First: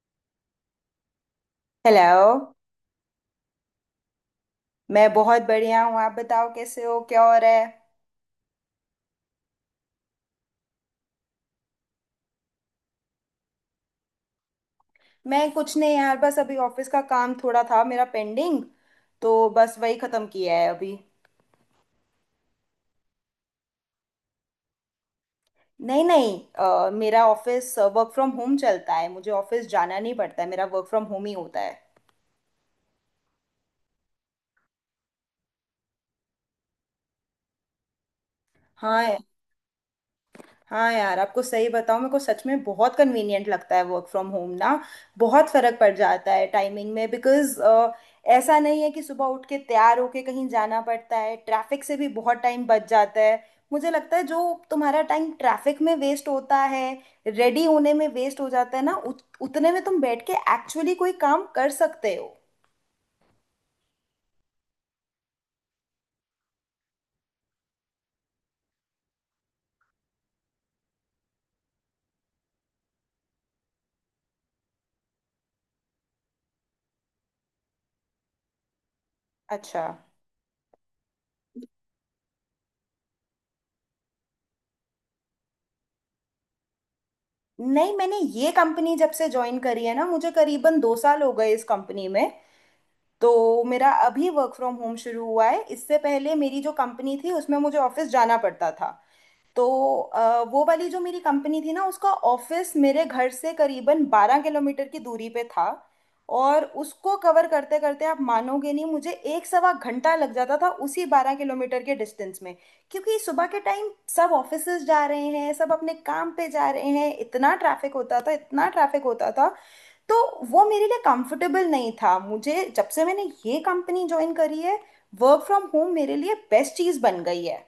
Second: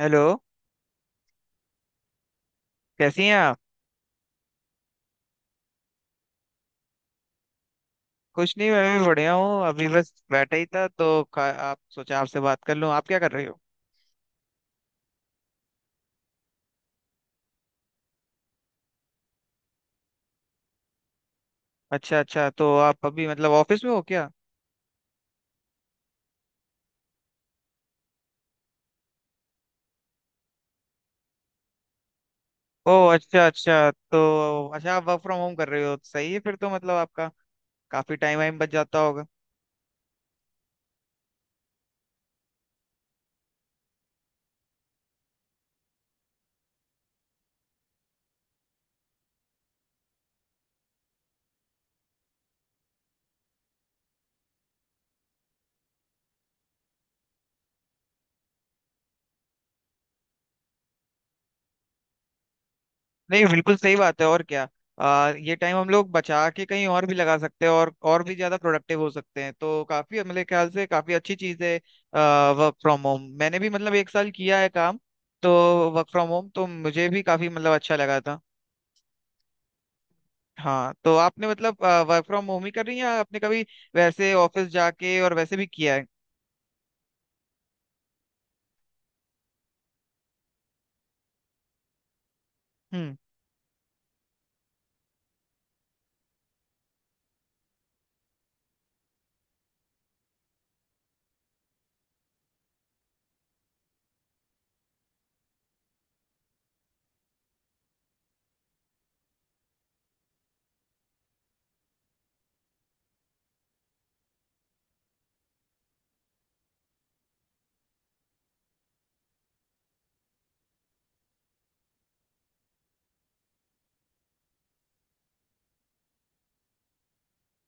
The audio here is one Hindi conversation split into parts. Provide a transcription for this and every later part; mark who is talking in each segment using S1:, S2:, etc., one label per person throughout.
S1: हेलो।
S2: हेलो।
S1: कैसी हैं आप?
S2: मैं बहुत बढ़िया हूँ। आप बताओ कैसे हो, क्या हो रहा है।
S1: कुछ नहीं, मैं भी बढ़िया हूँ। अभी बस बैठा ही था तो आप सोचा आपसे बात कर लूँ। आप क्या कर रहे हो?
S2: मैं कुछ नहीं यार, बस अभी ऑफिस का काम थोड़ा था मेरा पेंडिंग, तो बस वही खत्म किया है अभी।
S1: अच्छा अच्छा, तो आप अभी मतलब ऑफिस में हो क्या?
S2: नहीं नहीं, मेरा ऑफिस वर्क फ्रॉम होम चलता है, मुझे ऑफिस जाना नहीं पड़ता है, मेरा वर्क फ्रॉम होम ही होता है।
S1: ओह, अच्छा अच्छा। तो अच्छा, आप वर्क फ्रॉम होम कर रहे हो तो सही है फिर, तो मतलब आपका काफी टाइम वाइम बच जाता
S2: हाँ।
S1: होगा।
S2: हाँ यार आपको सही बताऊँ, मेरे को सच में बहुत कन्वीनियंट लगता है वर्क फ्रॉम होम ना। बहुत फर्क पड़ जाता है टाइमिंग में बिकॉज ऐसा नहीं है कि सुबह उठ के तैयार होके कहीं जाना पड़ता है। ट्रैफिक से भी बहुत टाइम बच जाता है। मुझे लगता है जो तुम्हारा टाइम ट्रैफिक में वेस्ट होता है, रेडी होने में वेस्ट हो जाता है ना, उतने में तुम बैठ के एक्चुअली कोई काम कर सकते हो।
S1: नहीं बिल्कुल सही बात है, और क्या। ये टाइम हम लोग बचा के कहीं और भी लगा सकते हैं और भी ज्यादा प्रोडक्टिव हो सकते हैं, तो काफी, मेरे ख्याल से काफी अच्छी चीज है वर्क फ्रॉम होम। मैंने भी मतलब एक साल किया है काम, तो वर्क फ्रॉम होम तो मुझे भी काफी मतलब अच्छा लगा था।
S2: अच्छा।
S1: हाँ, तो आपने मतलब वर्क फ्रॉम होम ही कर रही हैं या आपने कभी वैसे ऑफिस जाके और वैसे भी किया है?
S2: नहीं, मैंने ये कंपनी जब से ज्वाइन करी है ना, मुझे करीबन 2 साल हो गए इस कंपनी में।
S1: हम्म।
S2: तो मेरा अभी वर्क फ्रॉम होम शुरू हुआ है, इससे पहले मेरी जो कंपनी थी उसमें मुझे ऑफिस जाना पड़ता था। तो वो वाली जो मेरी कंपनी थी ना, उसका ऑफिस मेरे घर से करीबन 12 किलोमीटर की दूरी पे था। और उसको कवर करते करते आप मानोगे नहीं, मुझे एक सवा घंटा लग जाता था उसी 12 किलोमीटर के डिस्टेंस में। क्योंकि सुबह के टाइम सब ऑफिसेज जा रहे हैं, सब अपने काम पे जा रहे हैं, इतना ट्रैफिक होता था, इतना ट्रैफिक होता था। तो वो मेरे लिए कंफर्टेबल नहीं था। मुझे जब से मैंने ये कंपनी ज्वाइन करी है, वर्क फ्रॉम होम मेरे लिए बेस्ट चीज़ बन गई है।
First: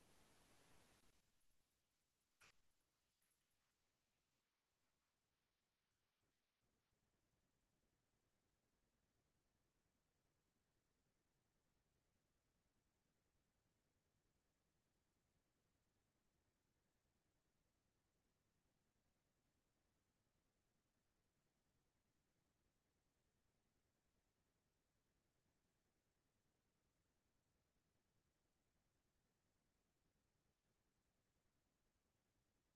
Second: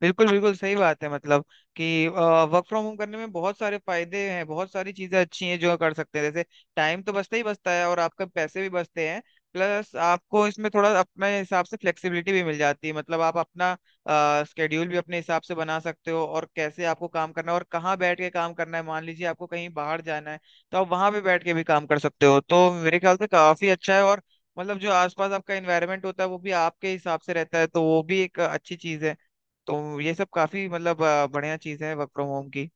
S1: बिल्कुल बिल्कुल सही बात है मतलब, कि वर्क फ्रॉम होम करने में बहुत सारे फायदे हैं, बहुत सारी चीजें अच्छी हैं जो कर सकते हैं। जैसे टाइम तो बचता ही बचता है और आपका पैसे भी बचते हैं। प्लस आपको इसमें थोड़ा अपने हिसाब से फ्लेक्सिबिलिटी भी मिल जाती है, मतलब आप अपना स्केड्यूल भी अपने हिसाब से बना सकते हो, और कैसे आपको काम करना है और कहाँ बैठ के काम करना है। मान लीजिए आपको कहीं बाहर जाना है तो आप वहां पे बैठ के भी काम कर सकते हो, तो मेरे ख्याल से काफी अच्छा है। और मतलब जो आसपास आपका एनवायरनमेंट होता है वो भी आपके हिसाब से रहता है, तो वो भी एक अच्छी चीज है। तो ये सब काफी मतलब बढ़िया चीज है वर्क फ्रॉम होम की।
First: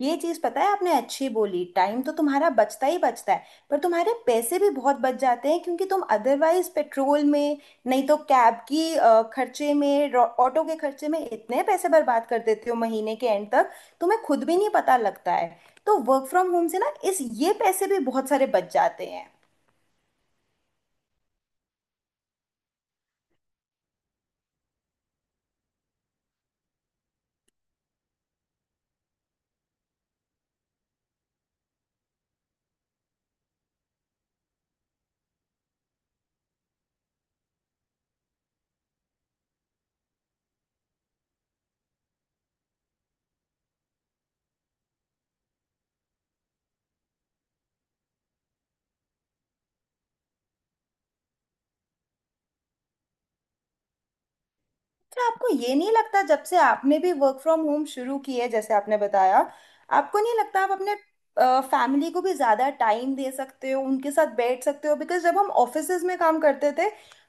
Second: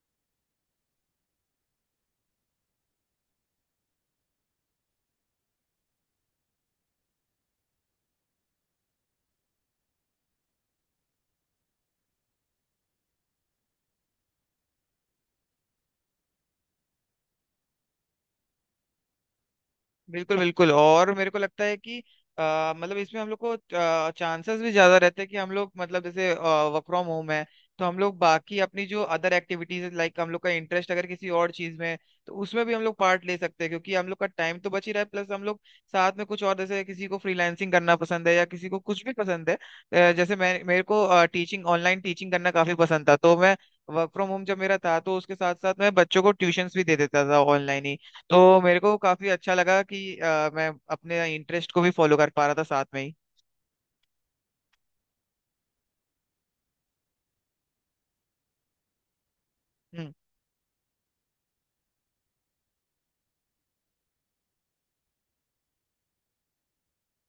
S2: ये चीज़ पता है आपने अच्छी बोली, टाइम तो तुम्हारा बचता ही बचता है, पर तुम्हारे पैसे भी बहुत बच जाते हैं क्योंकि तुम अदरवाइज पेट्रोल में, नहीं तो कैब की खर्चे में ऑटो के खर्चे में इतने पैसे बर्बाद कर देते हो महीने के एंड तक, तुम्हें खुद भी नहीं पता लगता है। तो वर्क फ्रॉम होम से ना इस ये पैसे भी बहुत सारे बच जाते हैं।
S1: बिल्कुल बिल्कुल। और मेरे को लगता है कि मतलब इसमें हम लोग को चांसेस भी ज्यादा रहते हैं कि हम लोग मतलब, जैसे वर्क फ्रॉम होम है, तो हम लोग बाकी अपनी जो अदर एक्टिविटीज, लाइक हम लोग का इंटरेस्ट अगर किसी और चीज में है, तो उसमें भी हम लोग पार्ट ले सकते हैं, क्योंकि हम लोग का टाइम तो बच ही रहा है। प्लस हम लोग साथ में कुछ और, जैसे किसी को फ्रीलांसिंग करना पसंद है या किसी को कुछ भी पसंद है। जैसे मैं, मेरे को टीचिंग, ऑनलाइन टीचिंग करना काफी पसंद था, तो मैं, वर्क फ्रॉम होम जब मेरा था तो उसके साथ साथ मैं बच्चों को ट्यूशंस भी दे देता था ऑनलाइन ही। तो मेरे को काफी अच्छा लगा कि मैं अपने इंटरेस्ट को भी फॉलो कर पा रहा था साथ में ही।
S2: क्या आपको ये नहीं लगता जब से आपने भी वर्क फ्रॉम होम शुरू की है, जैसे आपने बताया,
S1: हम्म।
S2: आपको नहीं लगता आप अपने फैमिली को भी ज़्यादा टाइम दे सकते हो, उनके साथ बैठ सकते हो, बिकॉज जब हम ऑफिसेज में काम करते थे,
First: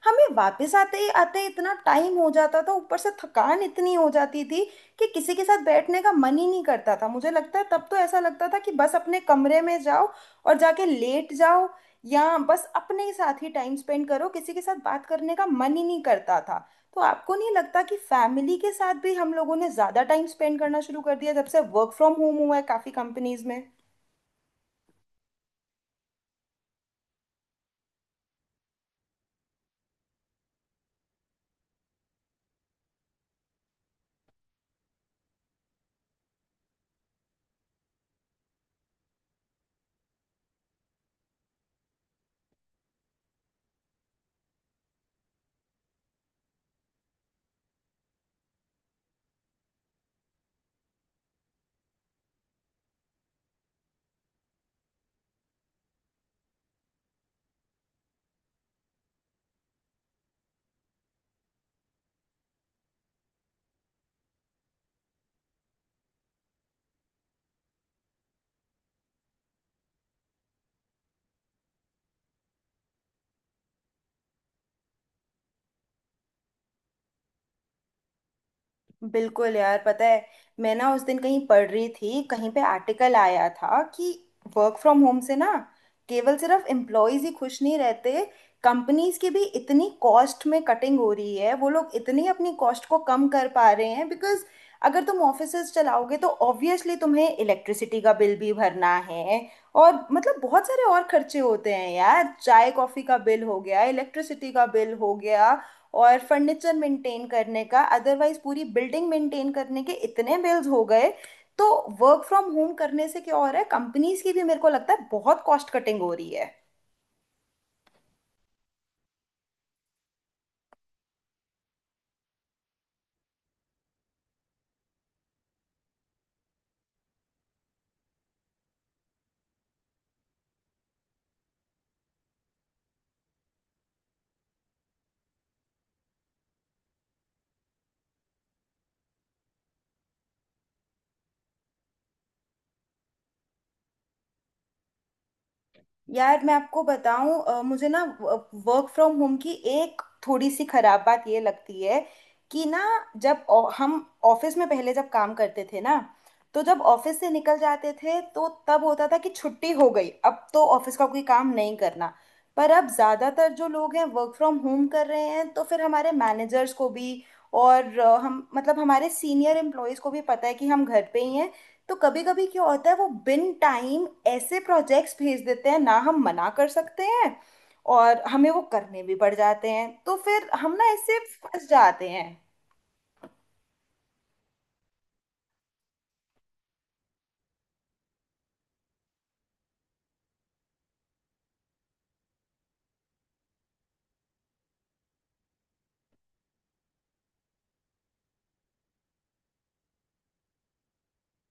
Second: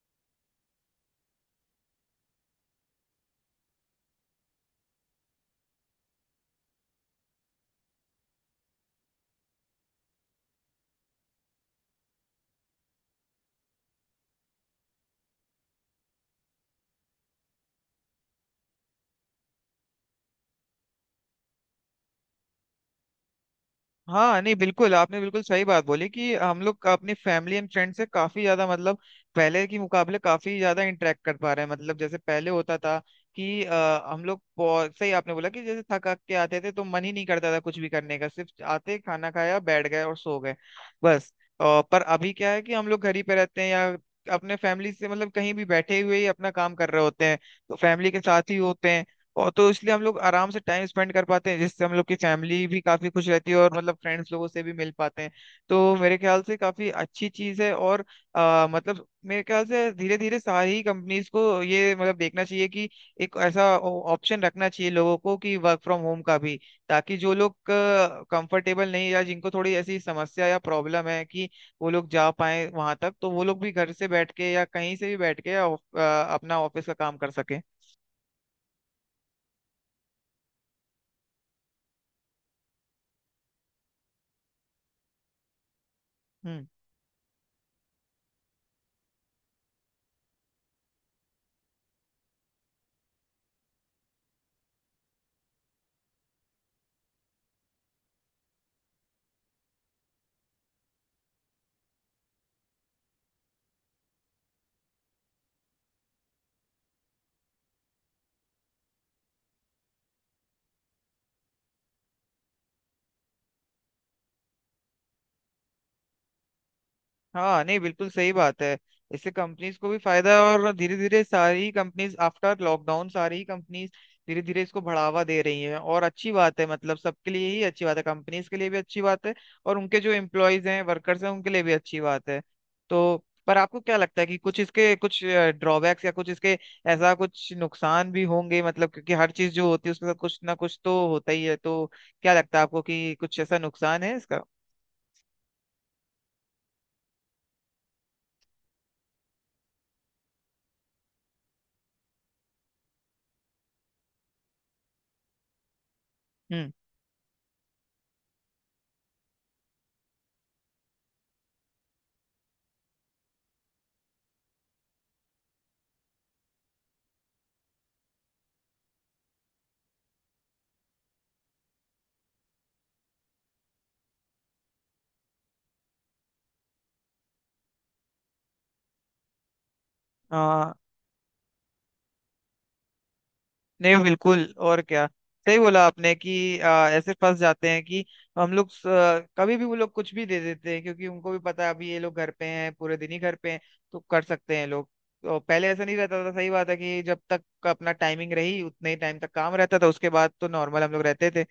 S2: हमें वापस आते ही इतना टाइम हो जाता था, ऊपर से थकान इतनी हो जाती थी कि किसी के साथ बैठने का मन ही नहीं करता था। मुझे लगता है तब तो ऐसा लगता था कि बस अपने कमरे में जाओ और जाके लेट जाओ, या बस अपने साथ ही टाइम स्पेंड करो, किसी के साथ बात करने का मन ही नहीं करता था। तो आपको नहीं लगता कि फैमिली के साथ भी हम लोगों ने ज़्यादा टाइम स्पेंड करना शुरू कर दिया जब से वर्क फ्रॉम होम हुआ है काफ़ी कंपनीज में।
S1: हाँ नहीं बिल्कुल, आपने बिल्कुल सही बात बोली कि हम लोग का अपनी फैमिली एंड फ्रेंड से काफी ज्यादा, मतलब पहले के मुकाबले काफी ज्यादा इंटरेक्ट कर पा रहे हैं। मतलब जैसे पहले होता था कि हम लोग सही आपने बोला कि जैसे थक हक के आते थे तो मन ही नहीं करता था कुछ भी करने का, सिर्फ आते खाना खाया बैठ गए और सो गए, बस। अ, पर अभी क्या है कि हम लोग घर ही पे रहते हैं या अपने फैमिली से मतलब कहीं भी बैठे हुए ही अपना काम कर रहे होते हैं, तो फैमिली के साथ ही होते हैं। और तो इसलिए हम लोग आराम से टाइम स्पेंड कर पाते हैं, जिससे हम लोग की फैमिली भी काफी खुश रहती है, और मतलब फ्रेंड्स लोगों से भी मिल पाते हैं। तो मेरे ख्याल से काफी अच्छी चीज है। और मतलब मेरे ख्याल से धीरे धीरे सारी कंपनीज को ये मतलब देखना चाहिए कि एक ऐसा ऑप्शन रखना चाहिए लोगों को कि वर्क फ्रॉम होम का भी, ताकि जो लोग कंफर्टेबल नहीं या जिनको थोड़ी ऐसी समस्या या प्रॉब्लम है कि वो लोग जा पाए वहां तक, तो वो लोग भी घर से बैठ के या कहीं से भी बैठ के या, अपना ऑफिस का काम कर सके।
S2: बिल्कुल यार, पता है मैं ना उस दिन कहीं पढ़ रही थी, कहीं पे आर्टिकल आया था कि वर्क फ्रॉम होम से ना केवल
S1: हम्म।
S2: सिर्फ एम्प्लॉयज ही खुश नहीं रहते, कंपनीज की भी इतनी कॉस्ट में कटिंग हो रही है, वो लोग इतनी अपनी कॉस्ट को कम कर पा रहे हैं बिकॉज अगर तुम ऑफिसेज चलाओगे तो ऑब्वियसली तुम्हें इलेक्ट्रिसिटी का बिल भी भरना है। और मतलब बहुत सारे और खर्चे होते हैं यार, चाय कॉफी का बिल हो गया, इलेक्ट्रिसिटी का बिल हो गया, और फर्नीचर मेंटेन करने का, अदरवाइज पूरी बिल्डिंग मेंटेन करने के इतने बिल्स हो गए। तो वर्क फ्रॉम होम करने से क्या हो रहा है, कंपनीज की भी मेरे को लगता है बहुत कॉस्ट कटिंग हो रही है।
S1: हाँ नहीं बिल्कुल सही बात है, इससे कंपनीज को भी फायदा है। और धीरे धीरे सारी कंपनीज आफ्टर लॉकडाउन सारी कंपनीज धीरे धीरे इसको बढ़ावा दे रही हैं, और अच्छी बात है, मतलब सबके लिए ही अच्छी बात है, कंपनीज के लिए भी अच्छी बात है, और उनके जो एम्प्लॉयज हैं, वर्कर्स हैं, उनके लिए भी अच्छी बात है। तो पर आपको क्या लगता है कि कुछ इसके कुछ ड्रॉबैक्स या कुछ इसके ऐसा कुछ नुकसान भी होंगे, मतलब क्योंकि हर चीज जो होती है उसके साथ कुछ ना कुछ तो होता ही है, तो क्या लगता है आपको कि कुछ ऐसा नुकसान है इसका?
S2: यार मैं आपको बताऊं, मुझे ना वर्क फ्रॉम होम की एक थोड़ी सी खराब बात ये लगती है कि ना जब हम ऑफिस में पहले जब काम करते थे ना, तो जब ऑफिस से निकल जाते थे तो तब होता था कि छुट्टी हो गई, अब तो ऑफिस का कोई काम नहीं करना। पर अब ज्यादातर जो लोग हैं वर्क फ्रॉम होम कर रहे हैं तो फिर हमारे मैनेजर्स को भी और हम मतलब हमारे सीनियर एम्प्लॉयज को भी पता है कि हम घर पे ही हैं। तो कभी कभी क्या होता है, वो बिन टाइम ऐसे प्रोजेक्ट्स भेज देते हैं, ना हम मना कर सकते हैं और हमें वो करने भी पड़ जाते हैं, तो फिर
S1: हम्म।
S2: हम ना ऐसे फंस जाते हैं।
S1: नहीं बिल्कुल, और क्या। सही बोला आपने कि ऐसे फंस जाते हैं कि हम लोग कभी भी वो लोग कुछ भी दे देते हैं, क्योंकि उनको भी पता है अभी ये लोग घर पे हैं, पूरे दिन ही घर पे हैं, तो कर सकते हैं लोग। तो पहले ऐसा नहीं रहता था, सही बात है कि जब तक अपना टाइमिंग रही उतने ही टाइम तक काम रहता था, उसके बाद तो नॉर्मल हम लोग रहते थे।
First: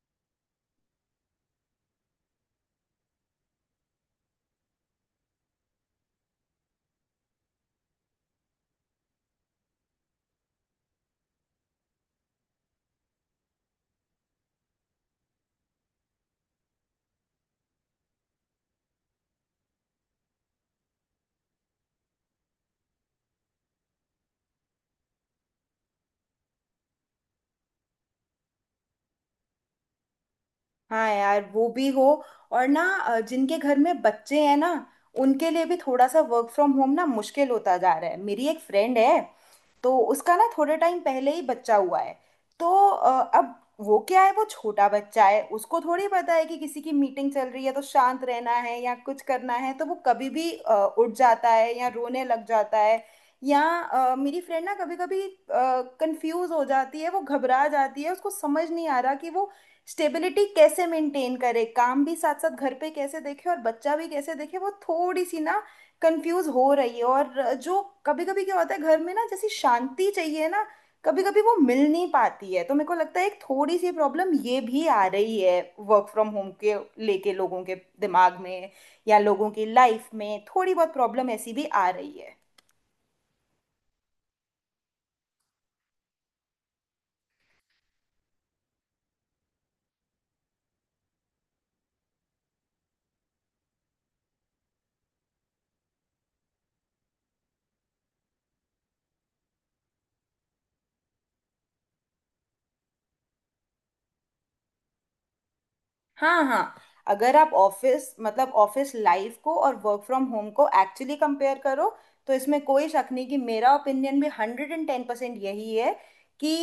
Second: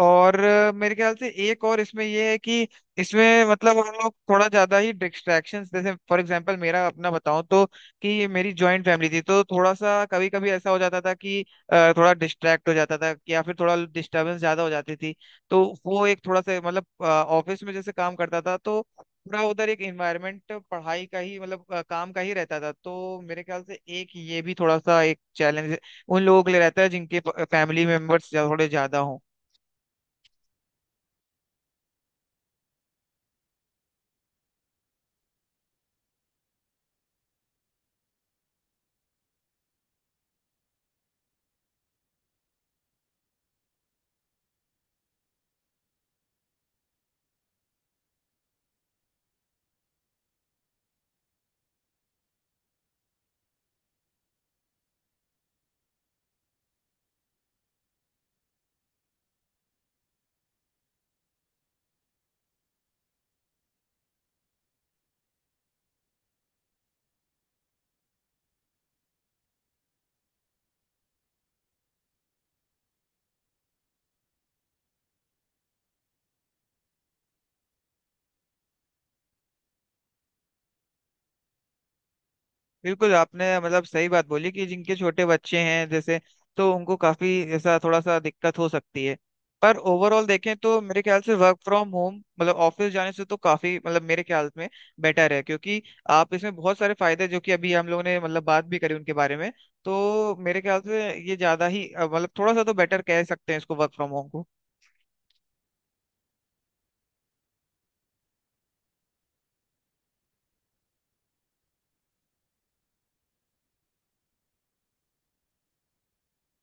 S1: और मेरे ख्याल से एक और इसमें ये है कि इसमें मतलब हम लोग थोड़ा ज्यादा ही डिस्ट्रैक्शंस, जैसे फॉर एग्जांपल मेरा अपना बताऊं, तो कि मेरी जॉइंट फैमिली थी तो थोड़ा सा कभी कभी ऐसा हो जाता था कि थोड़ा डिस्ट्रैक्ट हो जाता था या फिर थोड़ा डिस्टर्बेंस ज्यादा हो जाती थी। तो वो एक थोड़ा सा मतलब, ऑफिस में जैसे काम करता था तो पूरा उधर एक एनवायरनमेंट पढ़ाई का ही मतलब काम का ही रहता था। तो मेरे ख्याल से एक ये भी थोड़ा सा एक चैलेंज उन लोगों के लिए रहता है जिनके फैमिली मेंबर्स थोड़े ज्यादा हों।
S2: हाँ यार, वो भी हो। और ना जिनके घर में बच्चे हैं ना उनके लिए भी थोड़ा सा वर्क फ्रॉम होम ना मुश्किल होता जा रहा है। मेरी एक फ्रेंड है, तो उसका ना थोड़े टाइम पहले ही बच्चा हुआ है। तो अब वो क्या है, वो छोटा बच्चा है, उसको थोड़ी पता है कि किसी की मीटिंग चल रही है तो शांत रहना है या कुछ करना है, तो वो कभी भी उठ जाता है या रोने लग जाता है। या मेरी फ्रेंड ना कभी कभी कंफ्यूज हो जाती है, वो घबरा जाती है, उसको समझ नहीं आ रहा कि वो स्टेबिलिटी कैसे मेंटेन करे, काम भी साथ साथ घर पे कैसे देखे और बच्चा भी कैसे देखे। वो थोड़ी सी ना कंफ्यूज हो रही है। और जो कभी कभी क्या होता है, घर में ना जैसी शांति चाहिए ना, कभी कभी वो मिल नहीं पाती है। तो मेरे को लगता है एक थोड़ी सी प्रॉब्लम ये भी आ रही है वर्क फ्रॉम होम के लेके, लोगों के दिमाग में या लोगों की लाइफ में थोड़ी बहुत प्रॉब्लम ऐसी भी आ रही है।
S1: बिल्कुल, आपने मतलब सही बात बोली कि जिनके छोटे बच्चे हैं जैसे, तो उनको काफी ऐसा थोड़ा सा दिक्कत हो सकती है। पर ओवरऑल देखें तो मेरे ख्याल से वर्क फ्रॉम होम, मतलब ऑफिस जाने से तो काफी मतलब, मेरे ख्याल में बेटर है, क्योंकि आप इसमें बहुत सारे फायदे जो कि अभी हम लोगों ने मतलब बात भी करी उनके बारे में। तो मेरे ख्याल से ये ज्यादा ही मतलब थोड़ा सा तो बेटर कह सकते हैं इसको, वर्क फ्रॉम होम को।
S2: हाँ हाँ। अगर आप ऑफिस मतलब ऑफिस लाइफ को और वर्क फ्रॉम होम को एक्चुअली कंपेयर करो, तो इसमें कोई शक नहीं कि मेरा ओपिनियन भी 110% यही है कि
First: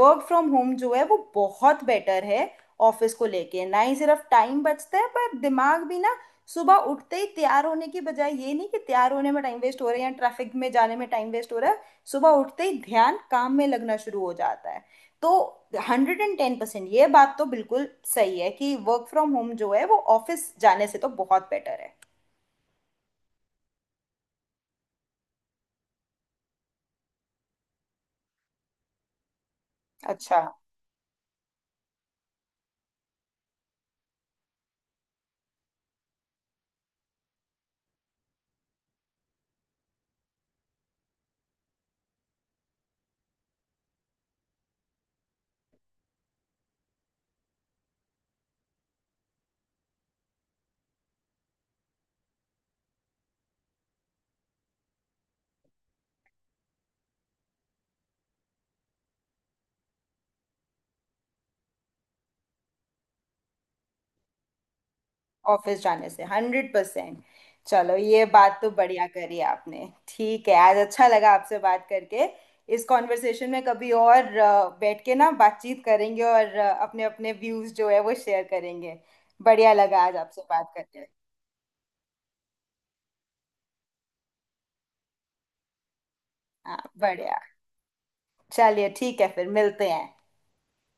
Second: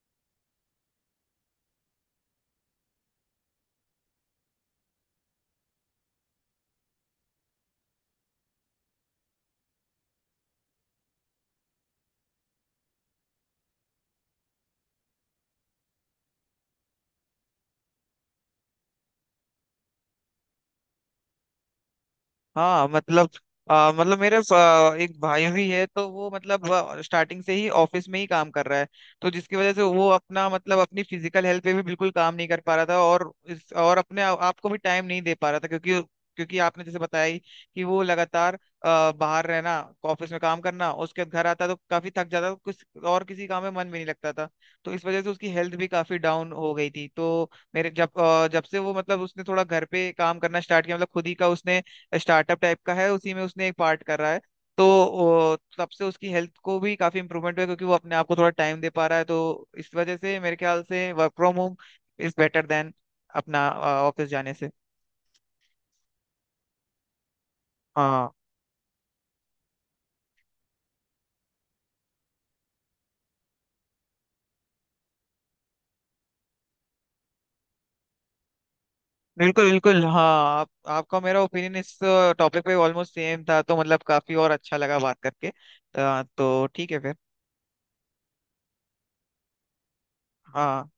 S2: वर्क फ्रॉम होम जो है वो बहुत बेटर है। ऑफिस को लेके ना ही सिर्फ टाइम बचता है पर दिमाग भी ना। सुबह उठते ही तैयार होने की बजाय, ये नहीं कि तैयार होने में टाइम वेस्ट हो रहा है या ट्रैफिक में जाने में टाइम वेस्ट हो रहा है, सुबह उठते ही ध्यान काम में लगना शुरू हो जाता है। तो 110% ये बात तो बिल्कुल सही है कि वर्क फ्रॉम होम जो है वो ऑफिस जाने से तो बहुत बेटर है।
S1: हाँ मतलब मतलब मेरे एक भाई भी है, तो वो मतलब स्टार्टिंग से ही ऑफिस में ही काम कर रहा है, तो जिसकी वजह से वो
S2: अच्छा।
S1: अपना मतलब अपनी फिजिकल हेल्थ पे भी बिल्कुल काम नहीं कर पा रहा था, और इस और अपने आपको भी टाइम नहीं दे पा रहा था, क्योंकि, आपने जैसे बताया ही कि वो लगातार बाहर रहना, ऑफिस में काम करना, उसके बाद घर आता तो काफी थक जाता तो कुछ और किसी काम में मन भी नहीं लगता था। तो इस वजह से उसकी हेल्थ भी काफी डाउन हो गई थी। तो मेरे जब से वो मतलब उसने थोड़ा घर पे काम करना स्टार्ट किया, मतलब खुद ही का उसने स्टार्टअप टाइप का है, उसी में उसने एक पार्ट कर रहा है, तो तब से उसकी हेल्थ को भी काफी इम्प्रूवमेंट हुआ है, क्योंकि वो अपने आप को थोड़ा टाइम दे पा रहा है, तो इस वजह से मेरे ख्याल से work from home is better than अपना ऑफिस जाने से।
S2: ऑफिस जाने से 100%। चलो ये
S1: हाँ,
S2: बात तो बढ़िया करी आपने, ठीक है, आज अच्छा लगा आपसे बात करके। इस कॉन्वर्सेशन में कभी और बैठ के ना बातचीत करेंगे और अपने अपने व्यूज जो है वो शेयर करेंगे।
S1: बिल्कुल
S2: बढ़िया लगा
S1: बिल्कुल,
S2: आज
S1: हाँ।
S2: आपसे बात करके।
S1: आपका मेरा ओपिनियन इस टॉपिक पे ऑलमोस्ट सेम था, तो मतलब काफी और अच्छा लगा बात करके। तो
S2: हाँ
S1: ठीक है फिर।
S2: बढ़िया। चलिए ठीक है फिर मिलते हैं।
S1: हाँ।